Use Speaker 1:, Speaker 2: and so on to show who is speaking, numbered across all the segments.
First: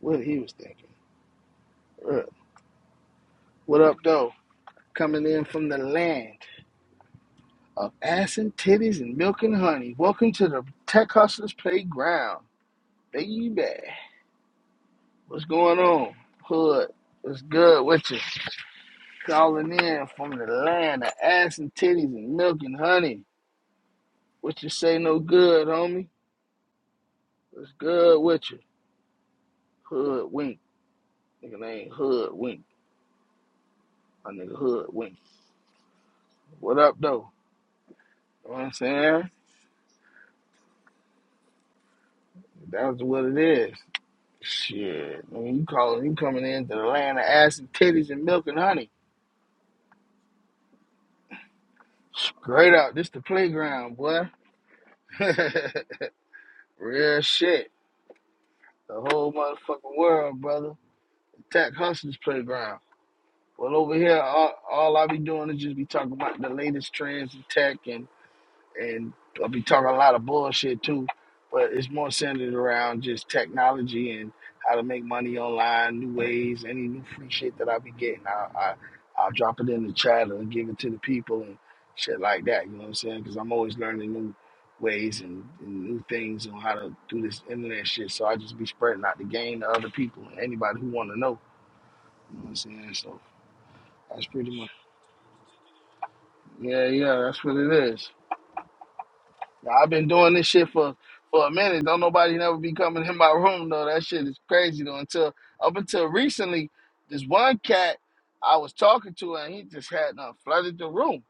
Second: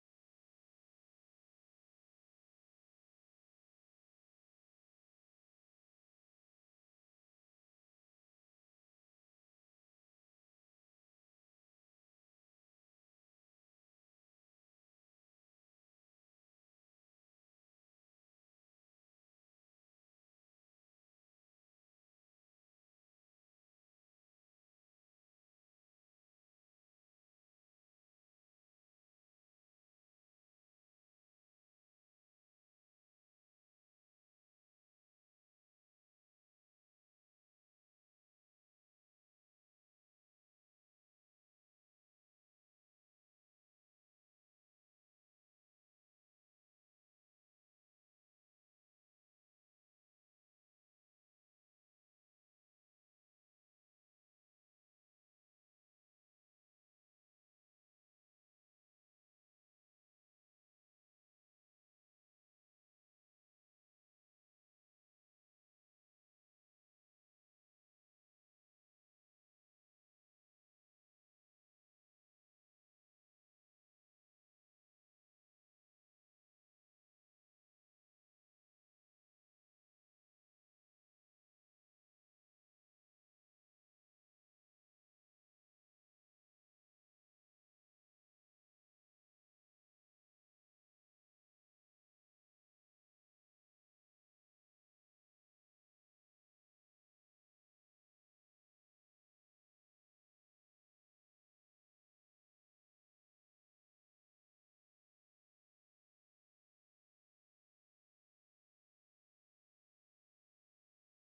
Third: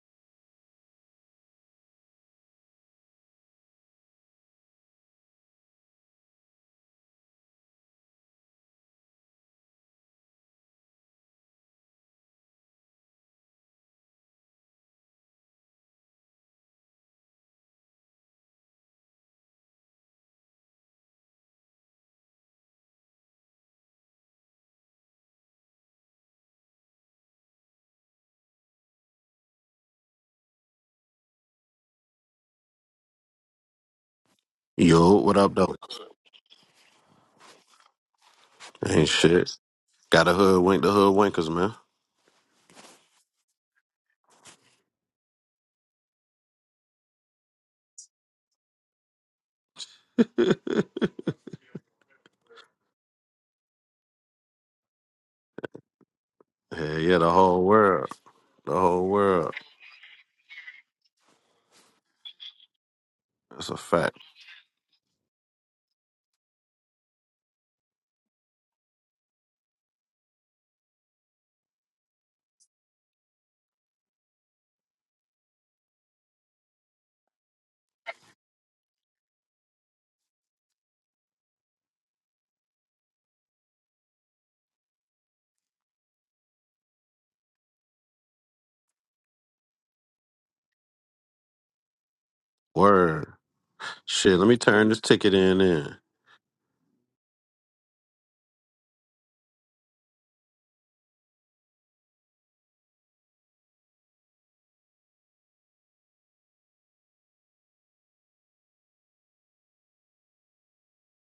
Speaker 1: What he was thinking. Uh, What up, though? Coming in from the land of ass and titties and milk and honey. Welcome to the Tech Hustlers Playground, baby. What's going on? Hood, what's good with you? Calling in from the land of ass and titties and milk and honey. What you say no good, homie? What's good with you? Hood wink. Nigga name Hood Wink. My nigga Hood Wink.
Speaker 2: Yo, what up, though?
Speaker 1: What up, though? You know what I'm
Speaker 2: Ain't
Speaker 1: saying?
Speaker 2: shit. Got a hood wink the hood winkers, man.
Speaker 1: That's what it is. Shit, nigga, you calling? You coming in to the land of ass and titties and milk and honey? Straight up, this the playground, boy.
Speaker 2: Hell yeah,
Speaker 1: Real
Speaker 2: the whole
Speaker 1: shit.
Speaker 2: world. The
Speaker 1: The
Speaker 2: whole
Speaker 1: whole
Speaker 2: world.
Speaker 1: motherfucking world, brother. Tech hustlers playground.
Speaker 2: That's
Speaker 1: Well,
Speaker 2: a
Speaker 1: over
Speaker 2: fact.
Speaker 1: here, all, all I be doing is just be talking about the latest trends in tech and and I'll be talking a lot of bullshit too, but it's more centered around just technology and how to make money online, new ways, any new free shit that I be getting. I, I I'll drop it in the chat and give it to the people and shit like that. You know what I'm saying? Because I'm always learning new ways and, and new things on how to do this internet shit. So I just be spreading out the game to other people and anybody who want to know. You know what I'm saying? So
Speaker 2: Word.
Speaker 1: that's
Speaker 2: Shit, let me
Speaker 1: pretty much
Speaker 2: turn this ticket in in.
Speaker 1: yeah, yeah. That's what it is. I've been doing this shit for for a minute. Don't nobody never be coming in my room though. That shit is crazy though. Until up until recently, this one cat I was talking to and he just had uh, flooded the room.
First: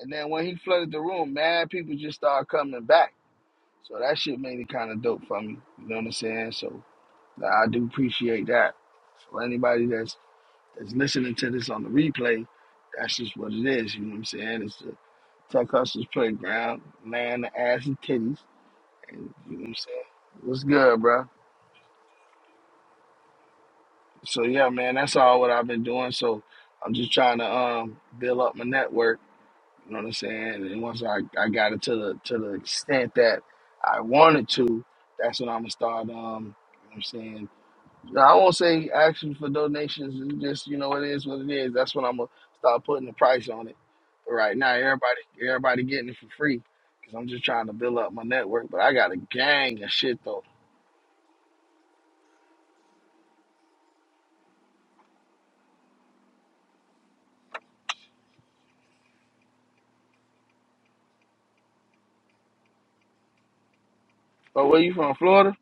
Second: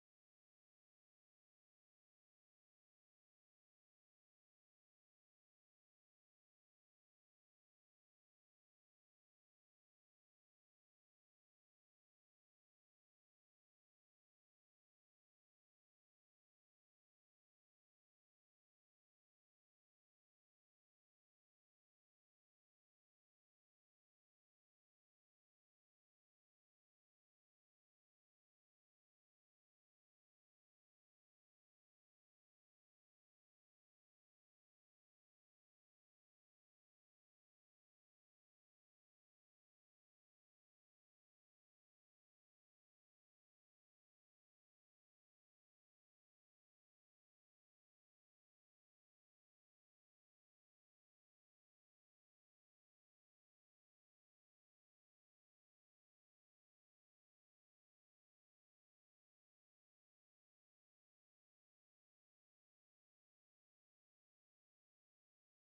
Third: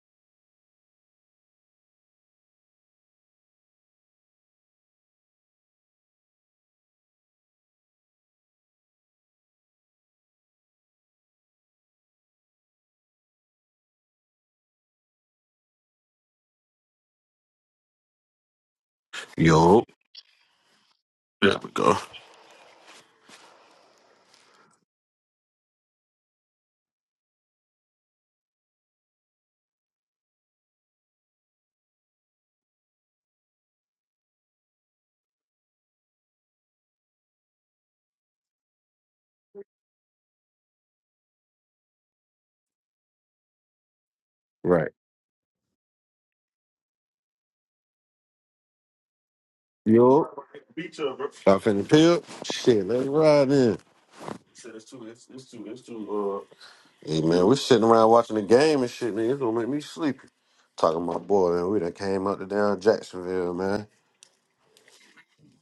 Speaker 1: And then when he flooded the room, mad people just started coming back. So that shit made it kind of dope for me. You know what I'm saying? So nah, I do appreciate that. For anybody that's that's listening to this on the replay, that's just what it is. You know what I'm saying? It's the Tech Hustlers Playground, land, the ass, and titties you know what I'm
Speaker 2: Yo.
Speaker 1: saying? What's good, bro?
Speaker 2: There we go.
Speaker 1: So yeah, man, that's all what I've been doing. So I'm just trying to um build up my network. You know what I'm saying? And once I, I got it to the to the extent that I wanted to, that's when I'm gonna start. Um, you know what I'm saying? I won't say action for donations. It's just you know it is what it is. That's when I'm gonna start putting the price on it. But right now,
Speaker 2: Right.
Speaker 1: everybody everybody getting it for free because I'm just trying to build up my network. But I got a gang of shit
Speaker 2: Yo.
Speaker 1: though.
Speaker 2: Beat you, bro. I finna pill. Shit, let's ride in. Shit, It's too, It's It's too. too. too. Uh. Hey, man, we sitting around watching the game and shit, man. It's gonna make me sleepy. Talking to my boy, man. We done came out to down Jacksonville, man.
Speaker 1: But where you from, Florida?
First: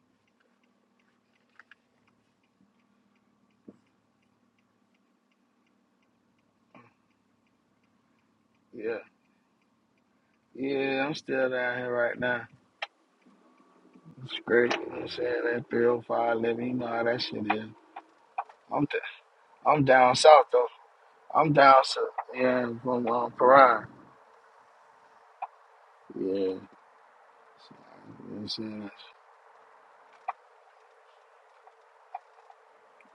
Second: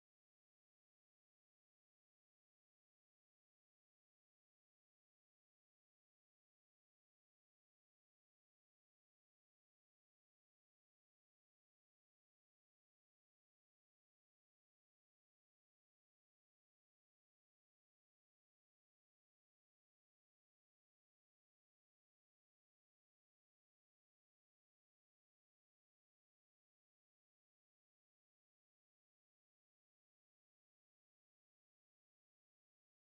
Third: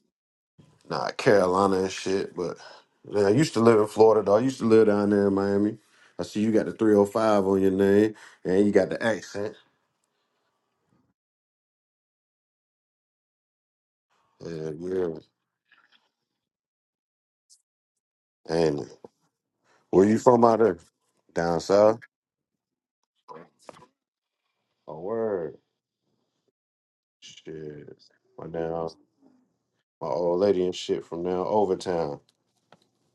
Speaker 2: Nah, Carolina and shit. But man, I used to live in Florida, though. I used to live down there in Miami. I see you got the 305 on your name, and you got
Speaker 1: Yeah.
Speaker 2: the accent.
Speaker 1: Yeah, I'm still down here right now. It's
Speaker 2: Yeah,
Speaker 1: great. You know what I'm
Speaker 2: yeah.
Speaker 1: saying? That 305 living, you know how that shit is. I'm,
Speaker 2: And
Speaker 1: d I'm
Speaker 2: where
Speaker 1: down
Speaker 2: you from
Speaker 1: south,
Speaker 2: out
Speaker 1: though.
Speaker 2: there?
Speaker 1: I'm
Speaker 2: Down
Speaker 1: down
Speaker 2: south?
Speaker 1: south. Yeah, from um, Paran.
Speaker 2: Oh, word.
Speaker 1: Yeah. So, you
Speaker 2: Shit.
Speaker 1: know what
Speaker 2: My
Speaker 1: I'm
Speaker 2: now,
Speaker 1: saying?
Speaker 2: my old lady and shit from now over town.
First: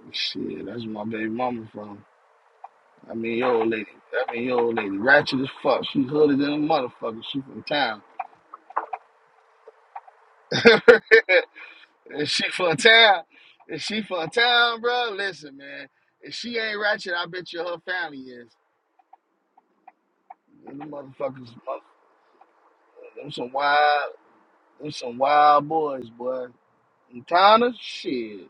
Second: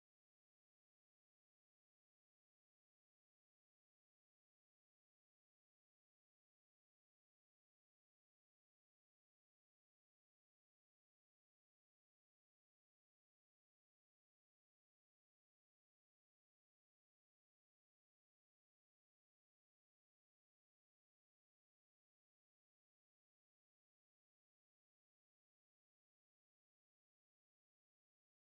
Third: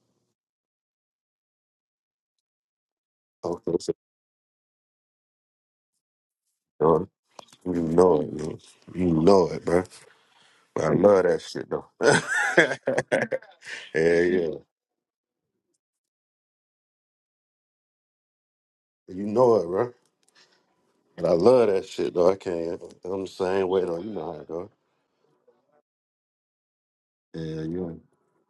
Speaker 1: That's, shit, that's where my baby mama from. I mean, your old
Speaker 2: Okay,
Speaker 1: lady.
Speaker 2: so,
Speaker 1: I mean, your old lady. Ratchet as fuck. She hooded than a
Speaker 2: uh,
Speaker 1: motherfucker. She from
Speaker 2: you
Speaker 1: town.
Speaker 2: know it, man. You know it, bro. But I love that shit though. yeah,
Speaker 1: if she from town, if she from
Speaker 2: yeah.
Speaker 1: town, bro, listen, man. If she ain't ratchet, I bet you her family is.
Speaker 2: You know it, bro.
Speaker 1: And the
Speaker 2: And I
Speaker 1: motherfuckers,
Speaker 2: love that shit though. I can't. I'm the
Speaker 1: Them some
Speaker 2: same way though. You
Speaker 1: wild,
Speaker 2: know how it go.
Speaker 1: them some wild boys, boy. And
Speaker 2: Yeah,
Speaker 1: Tana,
Speaker 2: you
Speaker 1: shit.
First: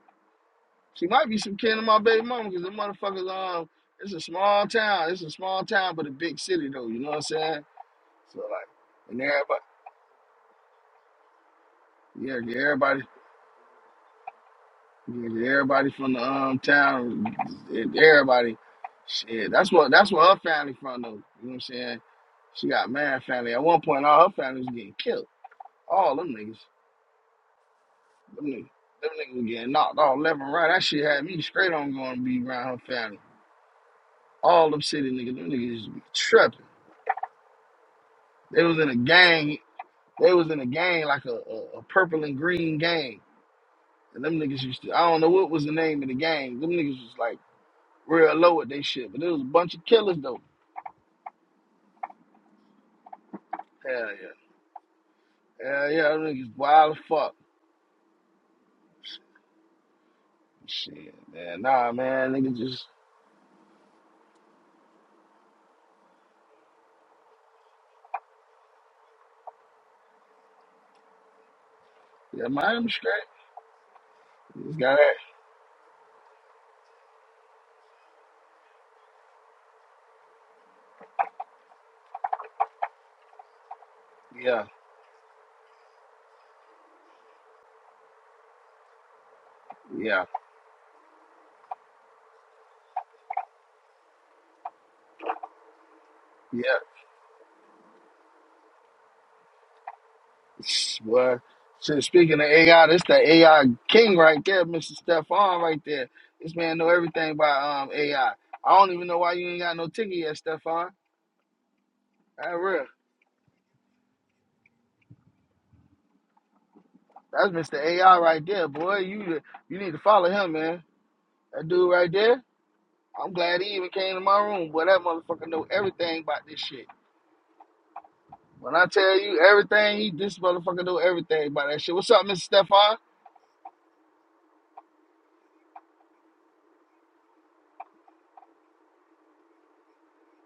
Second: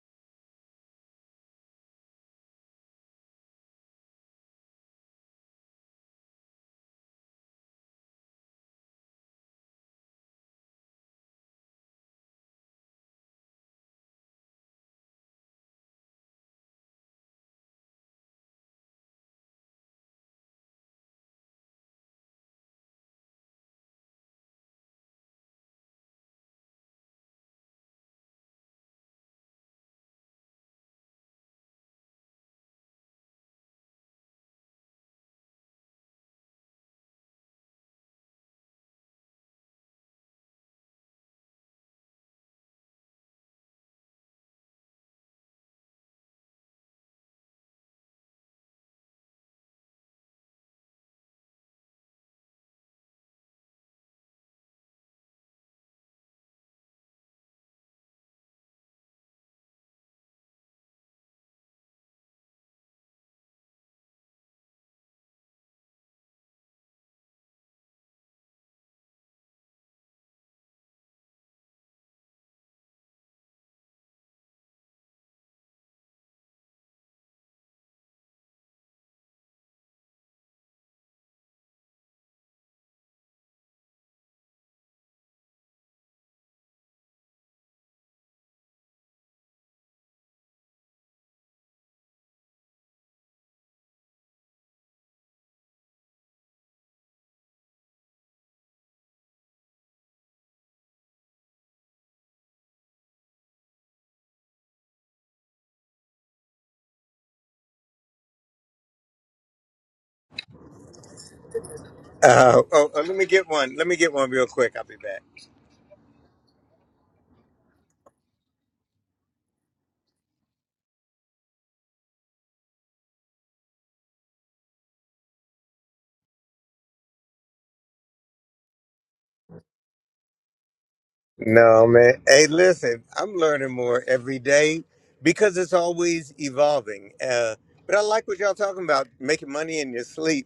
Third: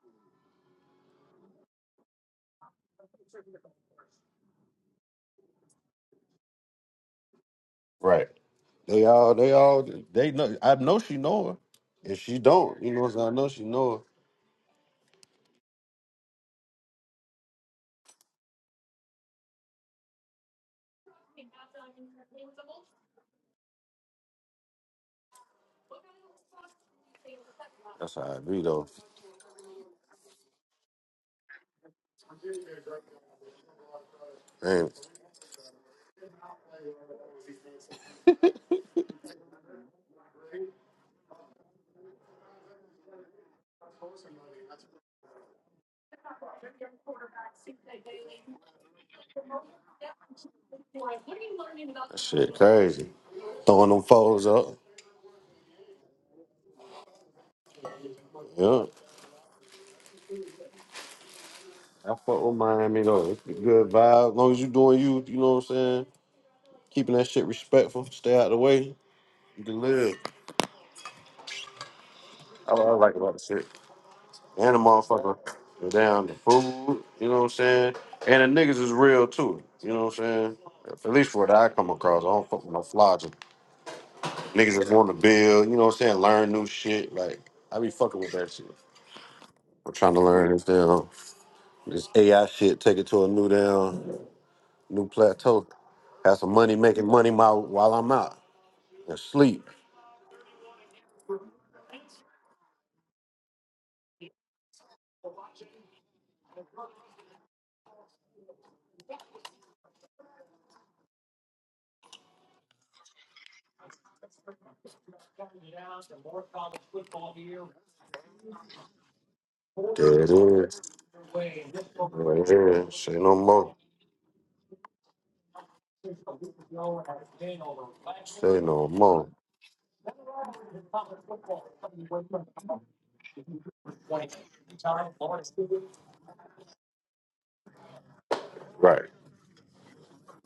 Speaker 1: She might be some kin to my baby mama because them motherfuckers, um, it's a small town. It's a small town, but a big city, though. You know what I'm saying?
Speaker 2: right.
Speaker 1: So, like,
Speaker 2: They
Speaker 1: and
Speaker 2: all, they
Speaker 1: everybody,
Speaker 2: all, they know. I know she know her, and she
Speaker 1: yeah, get
Speaker 2: don't. You
Speaker 1: everybody,
Speaker 2: know, what I'm saying? I know she know her.
Speaker 1: yeah, get everybody from the um town, and everybody, shit. That's what, that's where her family from, though. You know what I'm saying? She got mad family. At one point, all her family was getting killed. All them niggas.
Speaker 2: That's how I
Speaker 1: Them
Speaker 2: be
Speaker 1: niggas,
Speaker 2: though.
Speaker 1: them niggas was getting knocked off left and right. That shit had me straight on going to be around her family. All them
Speaker 2: Man,
Speaker 1: city niggas, them niggas used to be tripping. They was in a gang. They was in a gang like a, a, a purple and green gang. And them niggas used to, I don't know what was the name of the gang. Them niggas was like real low at they shit. But it was a bunch of killers though.
Speaker 2: that shit crazy. Throwing them
Speaker 1: Hell yeah.
Speaker 2: photos up.
Speaker 1: Hell yeah, them niggas wild as fuck.
Speaker 2: Yeah,
Speaker 1: Shit, man. Nah,
Speaker 2: I
Speaker 1: man,
Speaker 2: fuck with
Speaker 1: niggas just,
Speaker 2: Miami though. It's a good vibe. As long as you doing you, you know what I'm saying. Keeping that shit respectful. Stay out the way. You can live.
Speaker 1: yeah,
Speaker 2: I, I
Speaker 1: mind them straight.
Speaker 2: like about the shit. And the
Speaker 1: Just got that.
Speaker 2: motherfucker was down the food, you know what I'm saying? And the niggas is real too, you know what I'm saying? At least for what I come across, I don't fuck with no flogging.
Speaker 1: Yeah,
Speaker 2: Niggas is want to build, you know what I'm saying? Learn new shit. Like, I be fucking with that shit. I'm trying to
Speaker 1: yeah,
Speaker 2: learn this down, this AI shit, take it to a new down, new plateau. Have some money
Speaker 1: yeah.
Speaker 2: making money my, while I'm out and sleep.
Speaker 1: Well, shit, speaking of AI, this the AI king right there, Mr. Stephon right there. This man know everything about um AI. I I don't even know why you ain't got no ticket yet, Stephon. That
Speaker 3: Uh,
Speaker 1: real.
Speaker 3: oh, oh, let me get one. Let me get one real quick. I'll be back.
Speaker 1: That's Mr. AI right there, boy. You you need to
Speaker 2: There
Speaker 1: follow
Speaker 2: it
Speaker 1: him, man.
Speaker 2: is.
Speaker 1: That dude right there.
Speaker 2: Right here. Say
Speaker 1: I'm
Speaker 2: no
Speaker 1: glad
Speaker 2: more.
Speaker 1: he even came to my room, boy. That motherfucker know everything about this shit.
Speaker 2: Say
Speaker 1: When I
Speaker 2: no
Speaker 1: tell
Speaker 2: more.
Speaker 1: you everything, he this motherfucker know everything about that
Speaker 3: No,
Speaker 1: shit. What's
Speaker 3: man.
Speaker 1: up,
Speaker 3: Hey,
Speaker 1: Mr. Stephon?
Speaker 3: listen, I'm learning more every day because it's always evolving. Uh, but I like what y'all talking
Speaker 2: Right.
Speaker 3: about, making money in your sleep.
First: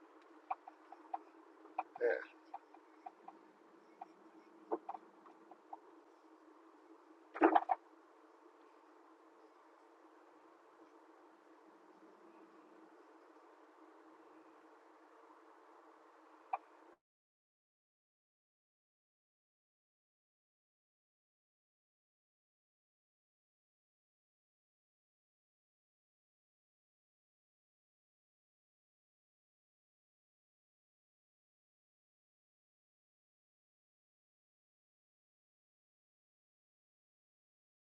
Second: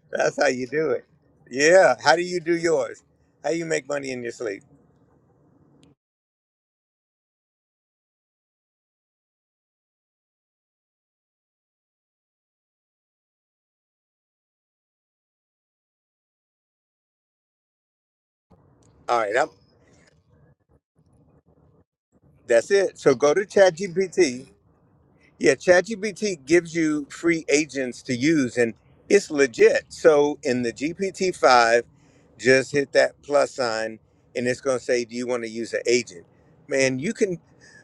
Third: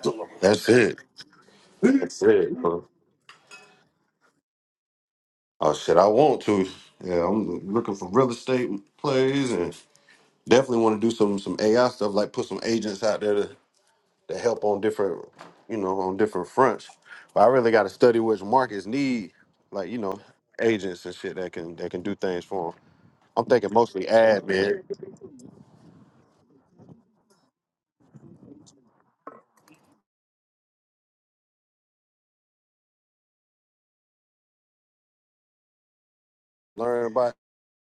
Speaker 3: That's how you
Speaker 2: That's
Speaker 3: do
Speaker 2: it.
Speaker 3: it. Yeah. How
Speaker 2: That's
Speaker 3: do you
Speaker 2: it,
Speaker 3: do
Speaker 2: bro.
Speaker 3: yours? How you make money in your sleep?
Speaker 2: Oh shit, I want to. Yeah, I'm looking for real estate plays and definitely want to do some some AI stuff, like put some agents out there to, to help on different, you know, on different fronts. But I really got to study which markets
Speaker 3: All
Speaker 2: need,
Speaker 3: right. I'm,
Speaker 2: like you know, agents and shit that can that can do things for
Speaker 3: that's
Speaker 2: them.
Speaker 3: it. So go to
Speaker 2: I'm thinking mostly
Speaker 3: ChatGPT.
Speaker 2: admin,
Speaker 3: Yeah, ChatGPT gives you free agents to use and it's legit. So in the GPT-5, just hit that plus sign and it's going to say do you want to use an agent? Man,
Speaker 2: learn
Speaker 3: you
Speaker 2: about,
Speaker 3: can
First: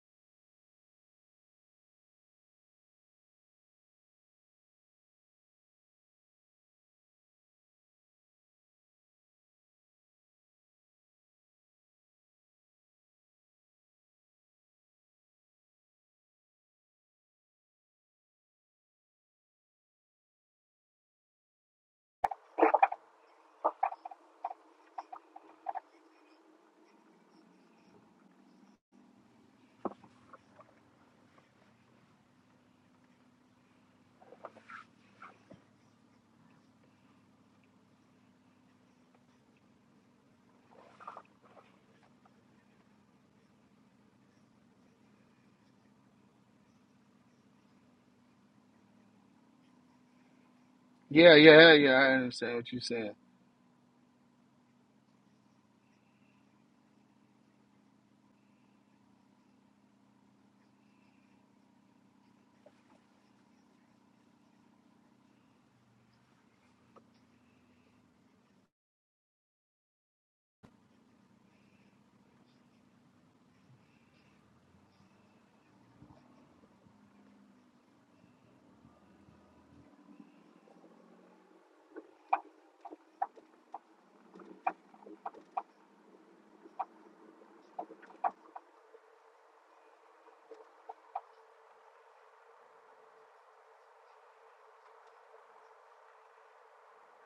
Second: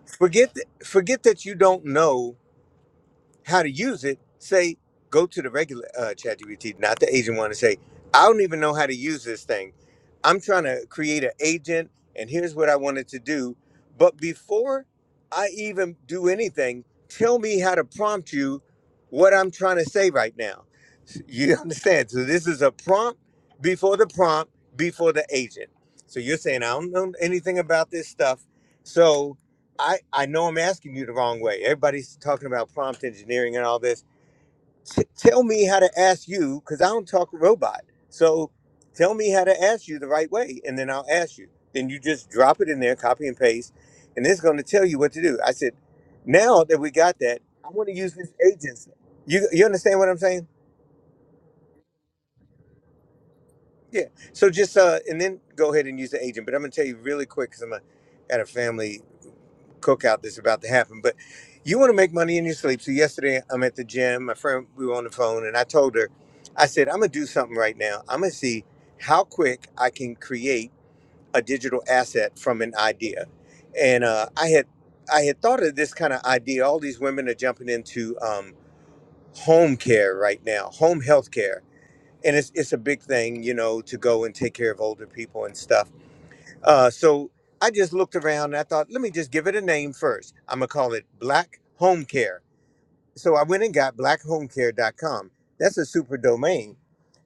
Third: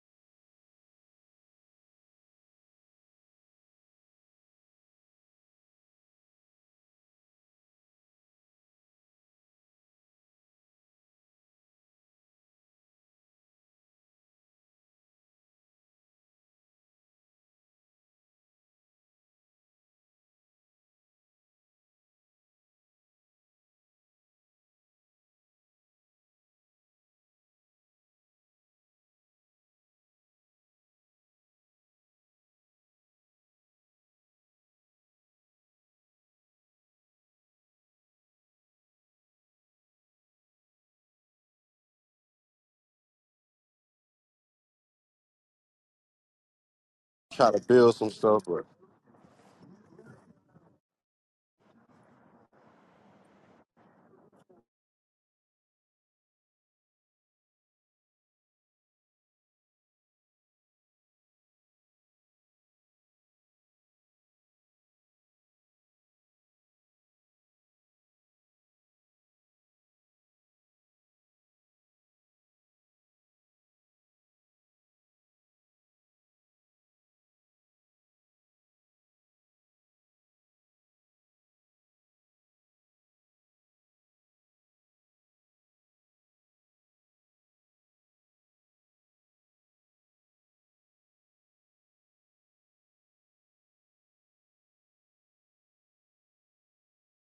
Speaker 3: forget th- forget that you don't know how to use it, say go to the regular uh, ChatGPT, not the agent one, and say, I don't even know how to use this thing. I'm trying to create an agent, and here's what I wanted to do. But before I even do anything, tell me how to prompt you what I'm trying to say right now. You understand? So this is a prompt before the prompt before the agent. So you're saying I don't know anything about this stuff, so. I, I know I'm asking you the wrong way. Everybody's talking about prompt engineering and all this. T- tell me how to ask you, because I don't talk robot. So tell me how to ask you the right way, and then I'll ask you. Then you just drop it in there, copy and paste, and it's going to tell you what to do. I said, now that we got that,
Speaker 2: try to
Speaker 3: I want to
Speaker 2: build some
Speaker 3: use this
Speaker 2: stuff. But
Speaker 3: agent. You, you understand what I'm saying?
Speaker 1: Yeah, yeah, yeah, yeah. I understand what you're saying.
Speaker 3: Yeah. So just, uh, and then go ahead and use the agent. But I'm going to tell you really quick, because I'm a, at a family. cookout that's about to happen. But you want to make money in your sleep. So yesterday, I'm at the gym. My friend, we were on the phone, and I told her, I said, I'm gonna do something right now. I'm gonna see how quick I can create a digital asset from an idea. And uh, I had I had thought of this kind of idea. All these women are jumping into um, home care right now, home health care. And it's, it's a big thing, you know, to go and take care of older people and stuff uh, so I just looked around and I thought, let me just give it a name first. I'm going to call it Black Home Care. So I went and got blackhomecare.com. That's a super domain.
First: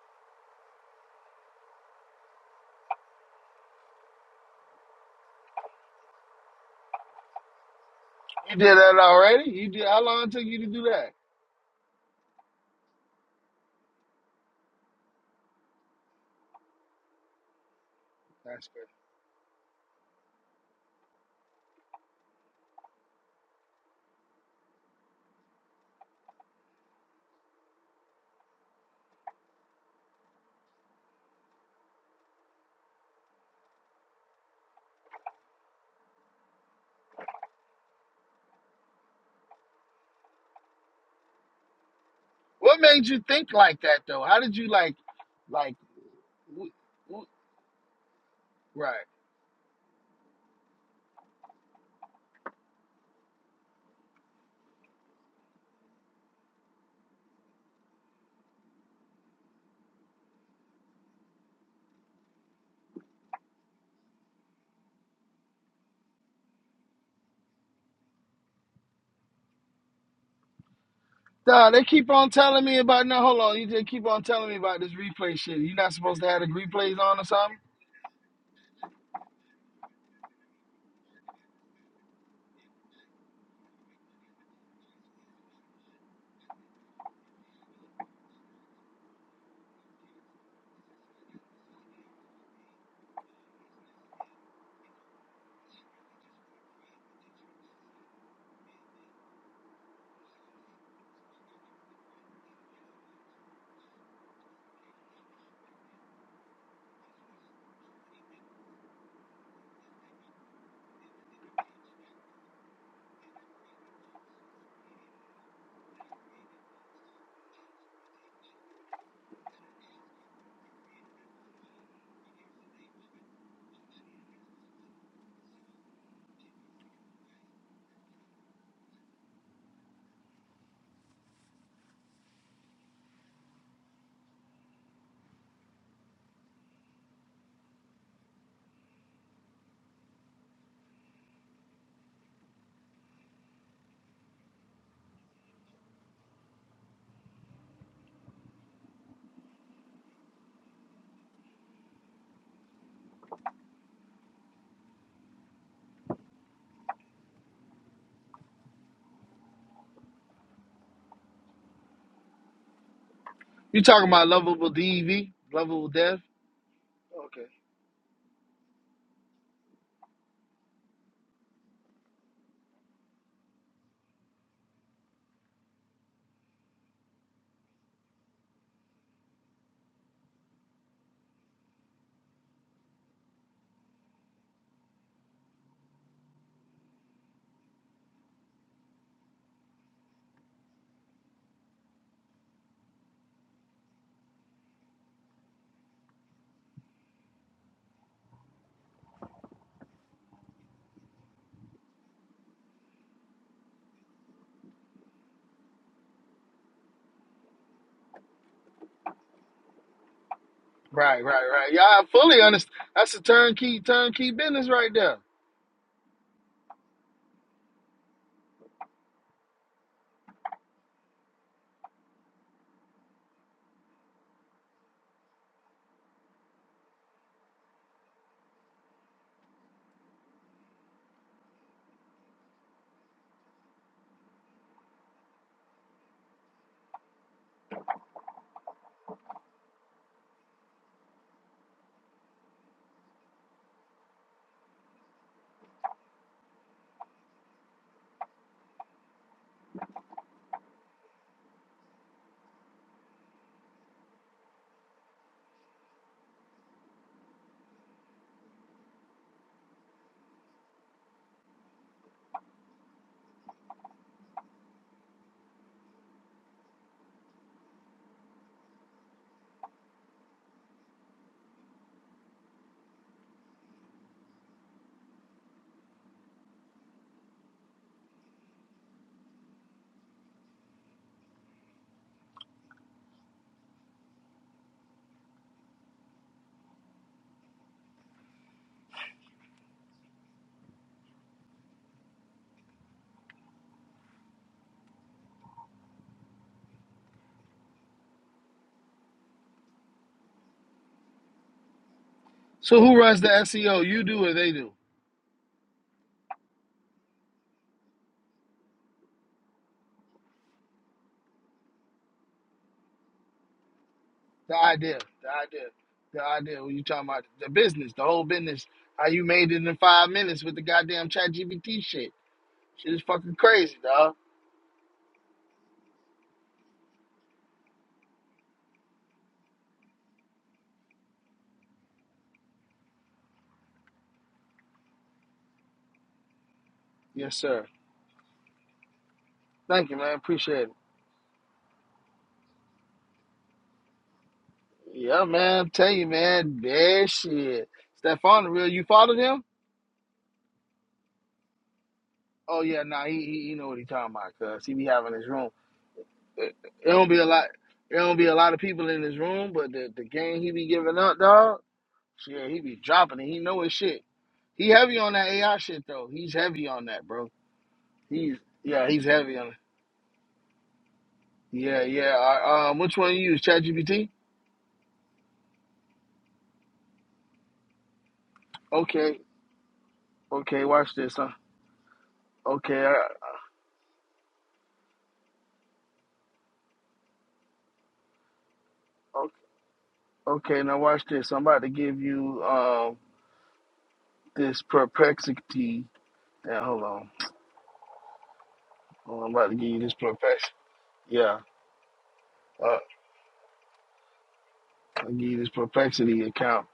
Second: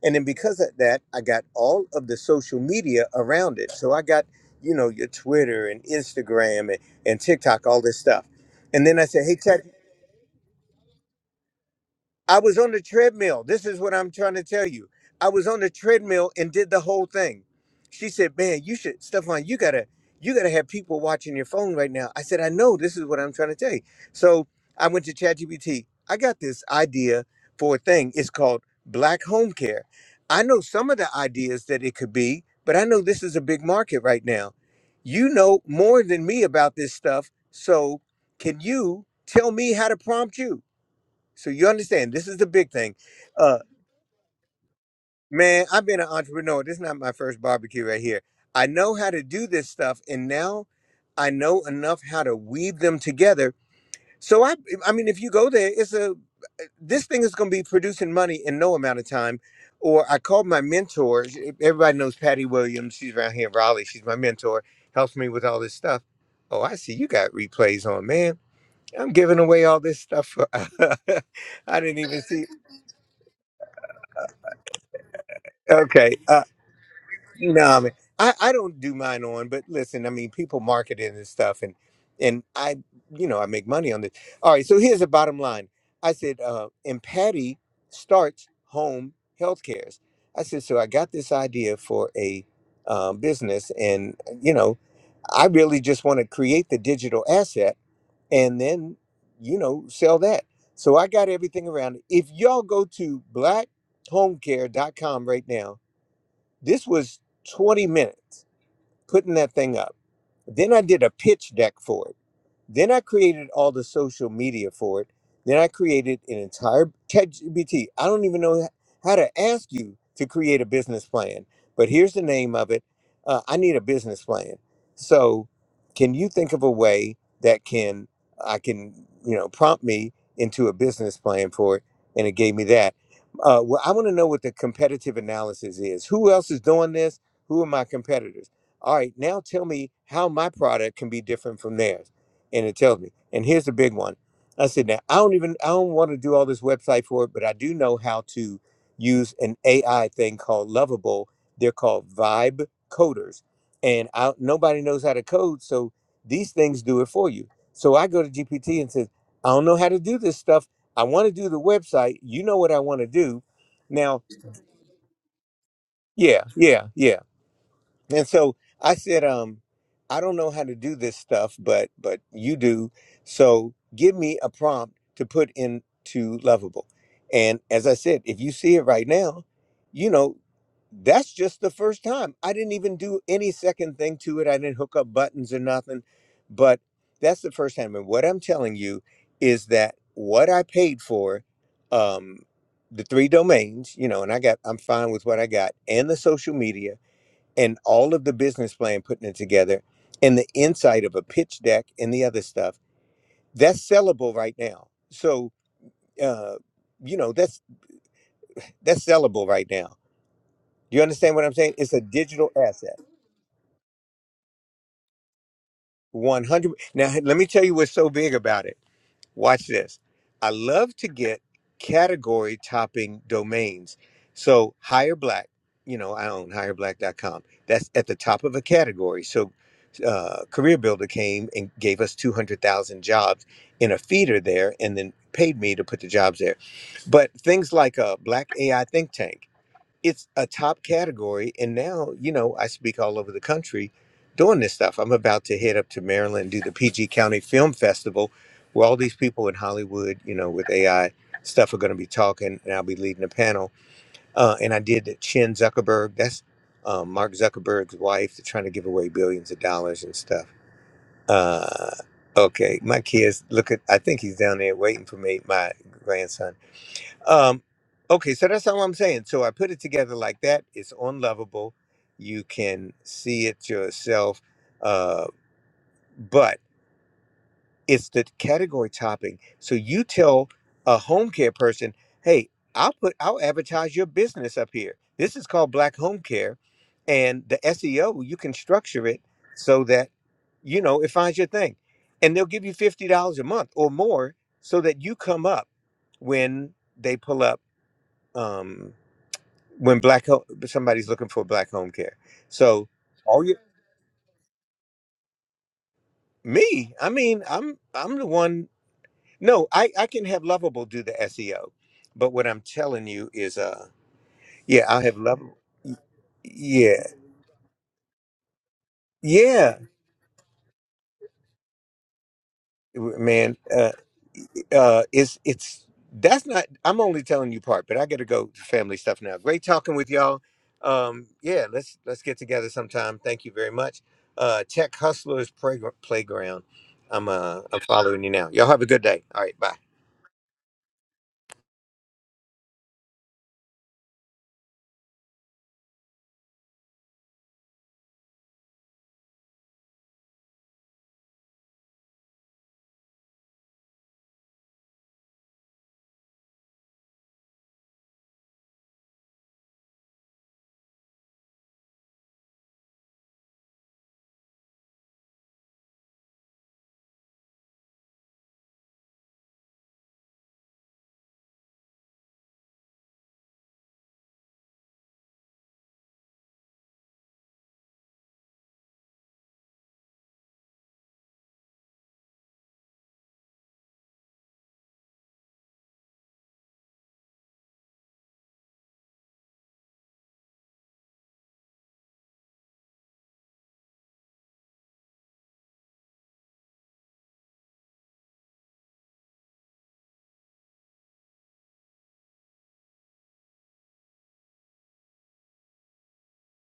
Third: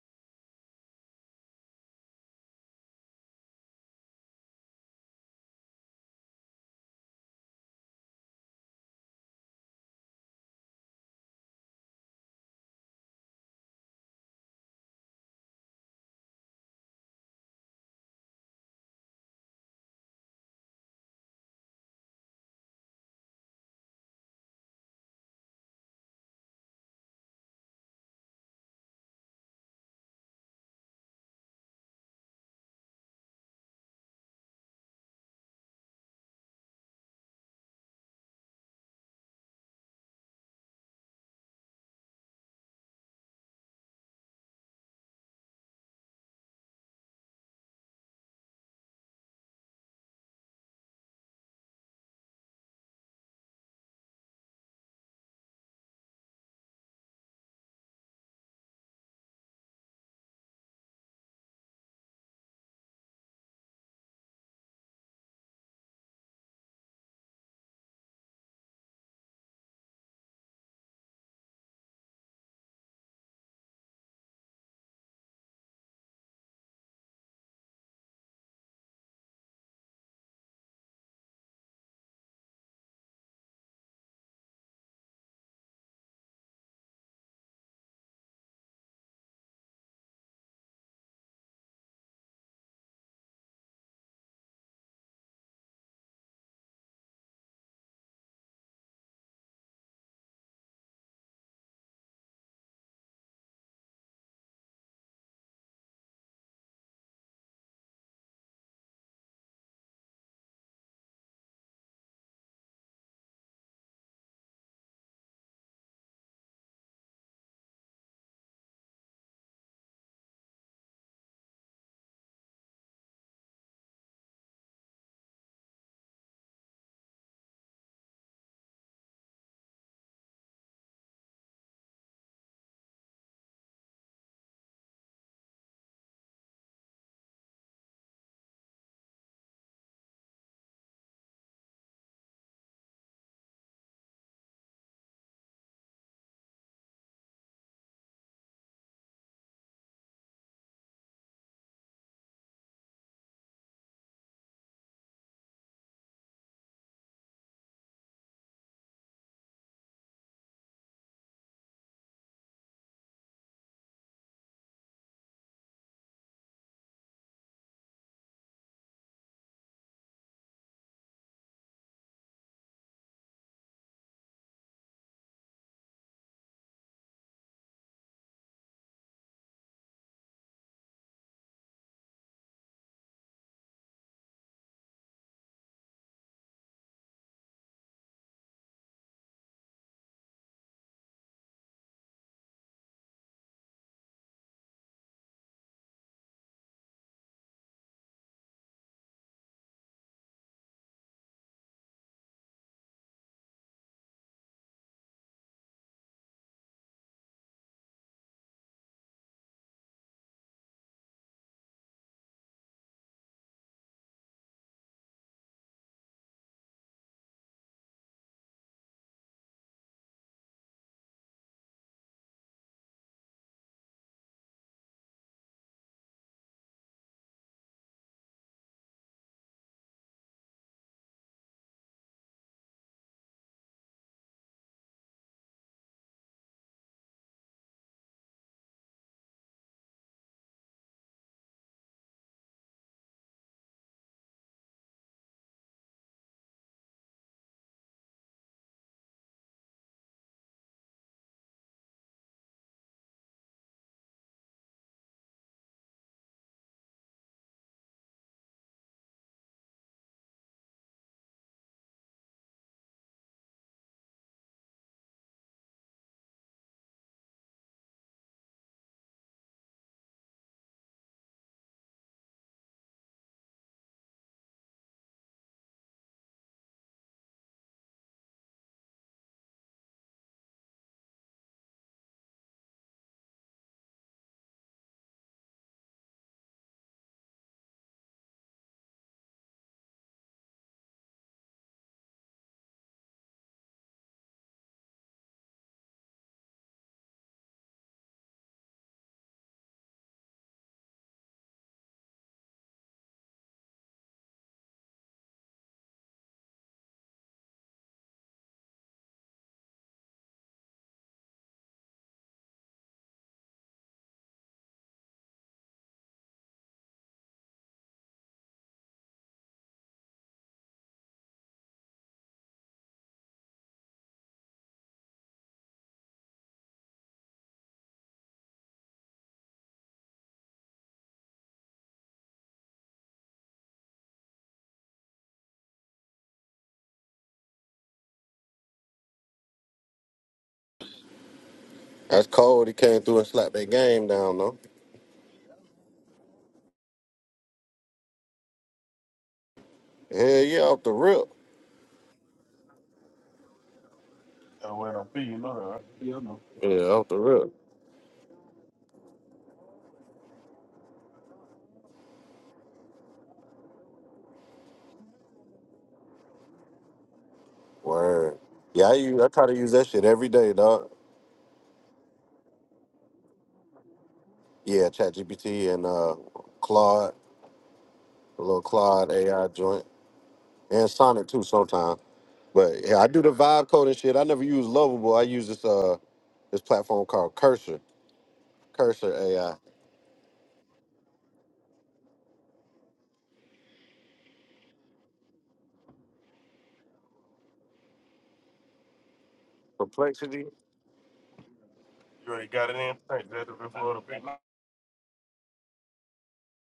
Speaker 3: And then because of that, I got all of the social media around it. So I got, you know, your Twitter and Instagram and, and TikTok, all this stuff.
Speaker 1: You did
Speaker 3: And
Speaker 1: that
Speaker 3: then I said, hey,
Speaker 1: already?
Speaker 3: Tech.
Speaker 1: You did how long it took you to do that?
Speaker 3: I was on the treadmill. This is what I'm trying to tell you. I was on the treadmill and did the whole thing. She said, "Man,
Speaker 1: That's
Speaker 3: you
Speaker 1: good.
Speaker 3: should, Stefan. You gotta, you gotta have people watching your phone right now." I said, "I know. This is what I'm trying to tell you." So I went to ChatGPT. I got this idea for a thing. It's called Black Home Care. I know some of the ideas that it could be, but I know this is a big market right now. You know more than me about this stuff, so can you tell me how to prompt you? So you understand, this is the big
Speaker 1: What
Speaker 3: thing.
Speaker 1: made you think
Speaker 3: Uh,
Speaker 1: like that though? How did you like
Speaker 3: man,
Speaker 1: like
Speaker 3: I've been an entrepreneur.
Speaker 1: w-
Speaker 3: This is not my
Speaker 1: w-
Speaker 3: first barbecue right here. I know
Speaker 1: right.
Speaker 3: how to do this stuff, and now I know enough how to weave them together. So I, I mean, if you go there, it's a this thing is going to be producing money in no amount of time. Or I called my mentor. Everybody knows Patty Williams. She's around here in Raleigh. She's my mentor. Helps me with all this stuff. Oh, I see you got replays on, man. I'm giving away all this stuff. For,
Speaker 1: Duh,
Speaker 3: I
Speaker 1: they
Speaker 3: didn't
Speaker 1: keep
Speaker 3: even
Speaker 1: on
Speaker 3: see.
Speaker 1: telling me about no hold on, you just keep on telling me about this replay shit. You not
Speaker 3: Okay.
Speaker 1: supposed to
Speaker 3: uh,
Speaker 1: have the replays on or something?
Speaker 3: No, I mean, I, I don't do mine on, but listen, I mean, people market it and stuff, and and I, you know, I make money on this. All right, so here's the bottom line. I said, uh, and Patty starts home health cares. I said, so I got this idea for a uh, business, and you know, I really just want to create the digital asset and then, you know, sell that. So I got everything around it. If y'all go to black home care dot com right now this was 20 minutes putting that thing up. Then I did a pitch deck for it. Then I created all the social media for it. Then I created an entire ChatGPT. I don't even know how to ask you to create a business plan, but here's the name of it. Uh, I need a business plan. So, can you think of a way that can I can you know prompt me into a business plan for it? And it gave me that. Uh, well, I want to know what the competitive analysis is. Who else is doing this? Who are my competitors? All right, now tell me how my product can be different from theirs and it tells me. And here's the big one. I said, now I don't even I don't want to do all this website for it, but I do know how to use an AI thing called Lovable. They're called Vibe Coders, and I, nobody knows how to code, so these things do it for you. So I go to GPT and says, I don't know how to do this stuff. I want to do the website. You know what I want to do.
Speaker 1: You talking
Speaker 3: Now,
Speaker 1: about lovable DV, lovable death?
Speaker 3: yeah, yeah, yeah.
Speaker 1: Okay.
Speaker 3: And so I said, um, I don't know how to do this stuff, but but you do. So give me a prompt to put into Lovable. And as I said, if you see it right now, you know, that's just the first time. I didn't even do any second thing to it. I didn't hook up buttons or nothing. But that's the first time. And what I'm telling you is that what I paid for, um, the three domains, you know, and I got I'm fine with what I got and the social media and all of the business plan putting it together and the insight of a pitch deck and the other stuff that's sellable right now so uh you know that's that's sellable right now do you
Speaker 1: Right,
Speaker 3: understand
Speaker 1: right,
Speaker 3: what i'm
Speaker 1: right.
Speaker 3: saying
Speaker 1: Yeah,
Speaker 3: it's
Speaker 1: I
Speaker 3: a
Speaker 1: fully
Speaker 3: digital
Speaker 1: understand.
Speaker 3: asset
Speaker 1: That's a turnkey, turnkey business right there.
Speaker 3: 100 now hey, let me tell you what's so big about it Watch this. I love to get category topping domains. So hire black, you know, I own hireblack.com. That's at the top of a category. So uh, Career Builder came and gave us 200,000 jobs in a feeder there and then paid me to put the jobs there. But things like a black AI think tank it's a top category and now you know i speak all over the country doing this stuff i'm about to head up to maryland and do the pg county film festival where all these people in hollywood you know with ai stuff are going to be talking and i'll be leading a panel uh, and i did the chin zuckerberg that's um, mark zuckerberg's wife they're trying to give away billions of dollars and stuff uh, okay my kids look at i think he's down there waiting for me my grandson um, okay, so that's all I'm saying. So I put it together like that. It's unlovable. You can see it yourself, uh, but it's the category topping. So you tell a home care person, "Hey, I'll put I'll advertise your business up here. This is called Black Home Care, and the SEO you can structure it so that you know it finds your thing, and they'll give you fifty dollars a month or more so that you come up when they pull up." Um, when black ho- somebody's looking for black home care.
Speaker 1: So
Speaker 3: So
Speaker 1: who runs the
Speaker 3: all you
Speaker 1: SEO? You do or they do?
Speaker 3: me, I mean, I'm I'm the one. No, I I can have Lovable do the SEO, but what I'm telling you is, uh,
Speaker 1: The
Speaker 3: yeah,
Speaker 1: idea,
Speaker 3: I'll have
Speaker 1: the
Speaker 3: Lovable.
Speaker 1: idea, the idea. When you
Speaker 3: Yeah,
Speaker 1: talking about the business, the whole business, how you made it
Speaker 3: yeah.
Speaker 1: in five minutes with the goddamn chat GBT shit. Shit is fucking
Speaker 3: man
Speaker 1: crazy,
Speaker 3: uh,
Speaker 1: dog.
Speaker 3: uh it's it's that's not i'm only telling you part but i gotta go to family stuff now great talking with y'all um yeah let's let's get together sometime thank you very much uh tech hustlers Playg- playground i'm
Speaker 1: Yes,
Speaker 3: uh
Speaker 1: sir.
Speaker 3: i'm following you now y'all have a good day all right bye
Speaker 1: Thank you, man. Appreciate it.
Speaker 2: that's cold. He came through and slapped that game down though.
Speaker 1: Yeah, man. I'm telling you, man. That shit. Stephon, the real, you followed him?
Speaker 2: Hell yeah, off the rip.
Speaker 1: Oh, yeah, nah, he, he, he know what he talking about, cuz he be having his room. It,
Speaker 2: Yeah,
Speaker 1: it
Speaker 2: off
Speaker 1: don't
Speaker 2: the
Speaker 1: be a lot.
Speaker 2: rip.
Speaker 1: It don't be a lot of people in his room, but the, the game he be giving up, dog, shit, he be dropping it. He know his shit. He heavy on that AI shit though. He's heavy on that, bro. He's
Speaker 2: Word. Yeah,
Speaker 1: yeah,
Speaker 2: I,
Speaker 1: he's
Speaker 2: use, I
Speaker 1: heavy
Speaker 2: try
Speaker 1: on it.
Speaker 2: to use that shit every day, dog.
Speaker 1: Yeah, yeah. I, um, which one you use? ChatGPT?
Speaker 2: Yeah, ChatGPT and uh, Claude, a little Claude
Speaker 1: Okay,
Speaker 2: AI joint,
Speaker 1: okay. Watch
Speaker 2: and
Speaker 1: this.
Speaker 2: Sonic
Speaker 1: Huh?
Speaker 2: too sometimes.
Speaker 1: Okay,
Speaker 2: But
Speaker 1: I,
Speaker 2: yeah, I do the vibe code and shit. I never use Lovable. I use this uh this platform called Cursor, Cursor
Speaker 1: o-
Speaker 2: AI.
Speaker 1: okay. Now watch this. I'm about to give you um this perplexity. Yeah, hold on. Hold on, I'm about to give you this
Speaker 2: Perplexity.
Speaker 1: perplexity. Yeah, uh, I'll give you this perplexity account.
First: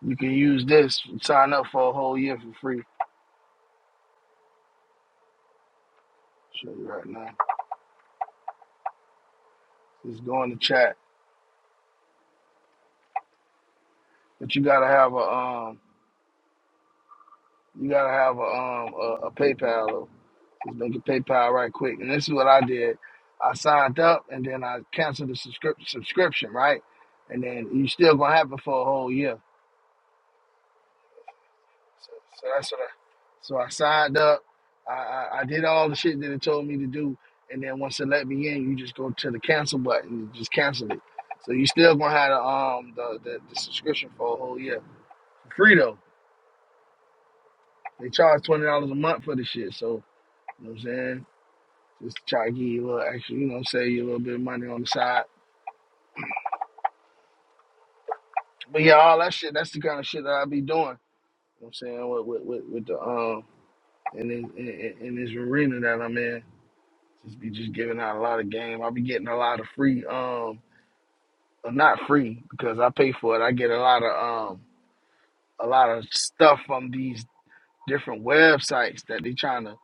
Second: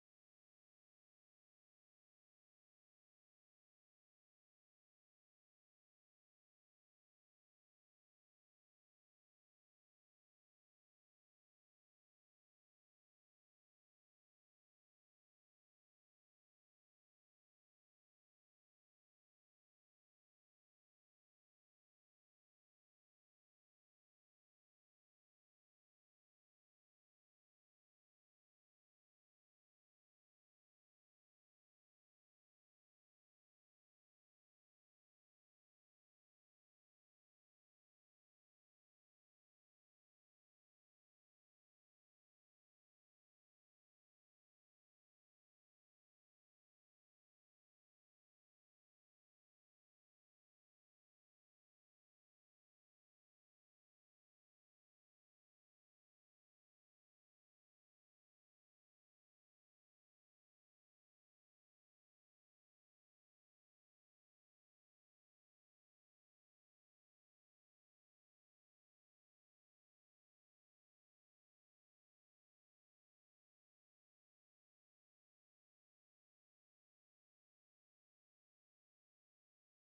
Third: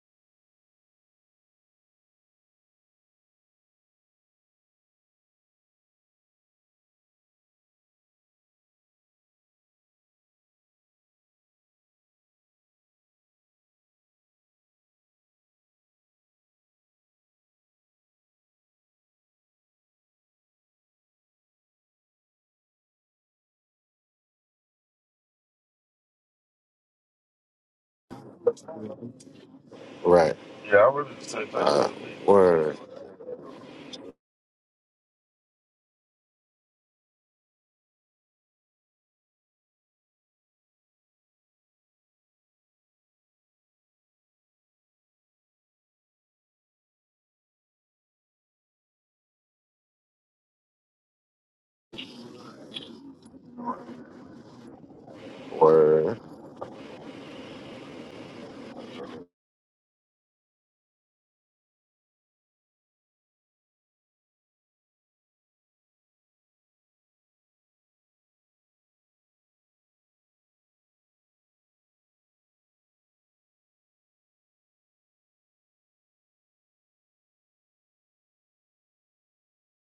Speaker 1: You can use this. Sign up for a whole year for free. Show you right now. Just go in the chat, but you gotta have a um You gotta have a um a, a PayPal. Just make a PayPal right quick. And this is what I did. I signed up and then I canceled the subscrip- subscription, right? And then you still gonna have it for a whole year.
Speaker 2: Right. Uh,
Speaker 1: So, so that's
Speaker 2: word,
Speaker 1: what I. So I signed up. I, I I did all the shit that it told me to do. And then once it let me in, you just go to the cancel button. You just cancel it. So you still gonna have the um the, the, the subscription for a whole year for free though. They charge twenty dollars a month for this shit. So you know what I'm saying. Just try to give you a little extra, you know what I'm saying, you a little bit of money on the side.
Speaker 2: word.
Speaker 1: But yeah, all that shit, that's the kind of shit that I be doing. You know what I'm saying? With with with, with the um in this in, in in this arena that I'm in. Just be just giving out a lot of game. i be getting a lot of free um well, not free because I pay for it. I get a lot of um a lot of stuff from these different websites that they trying to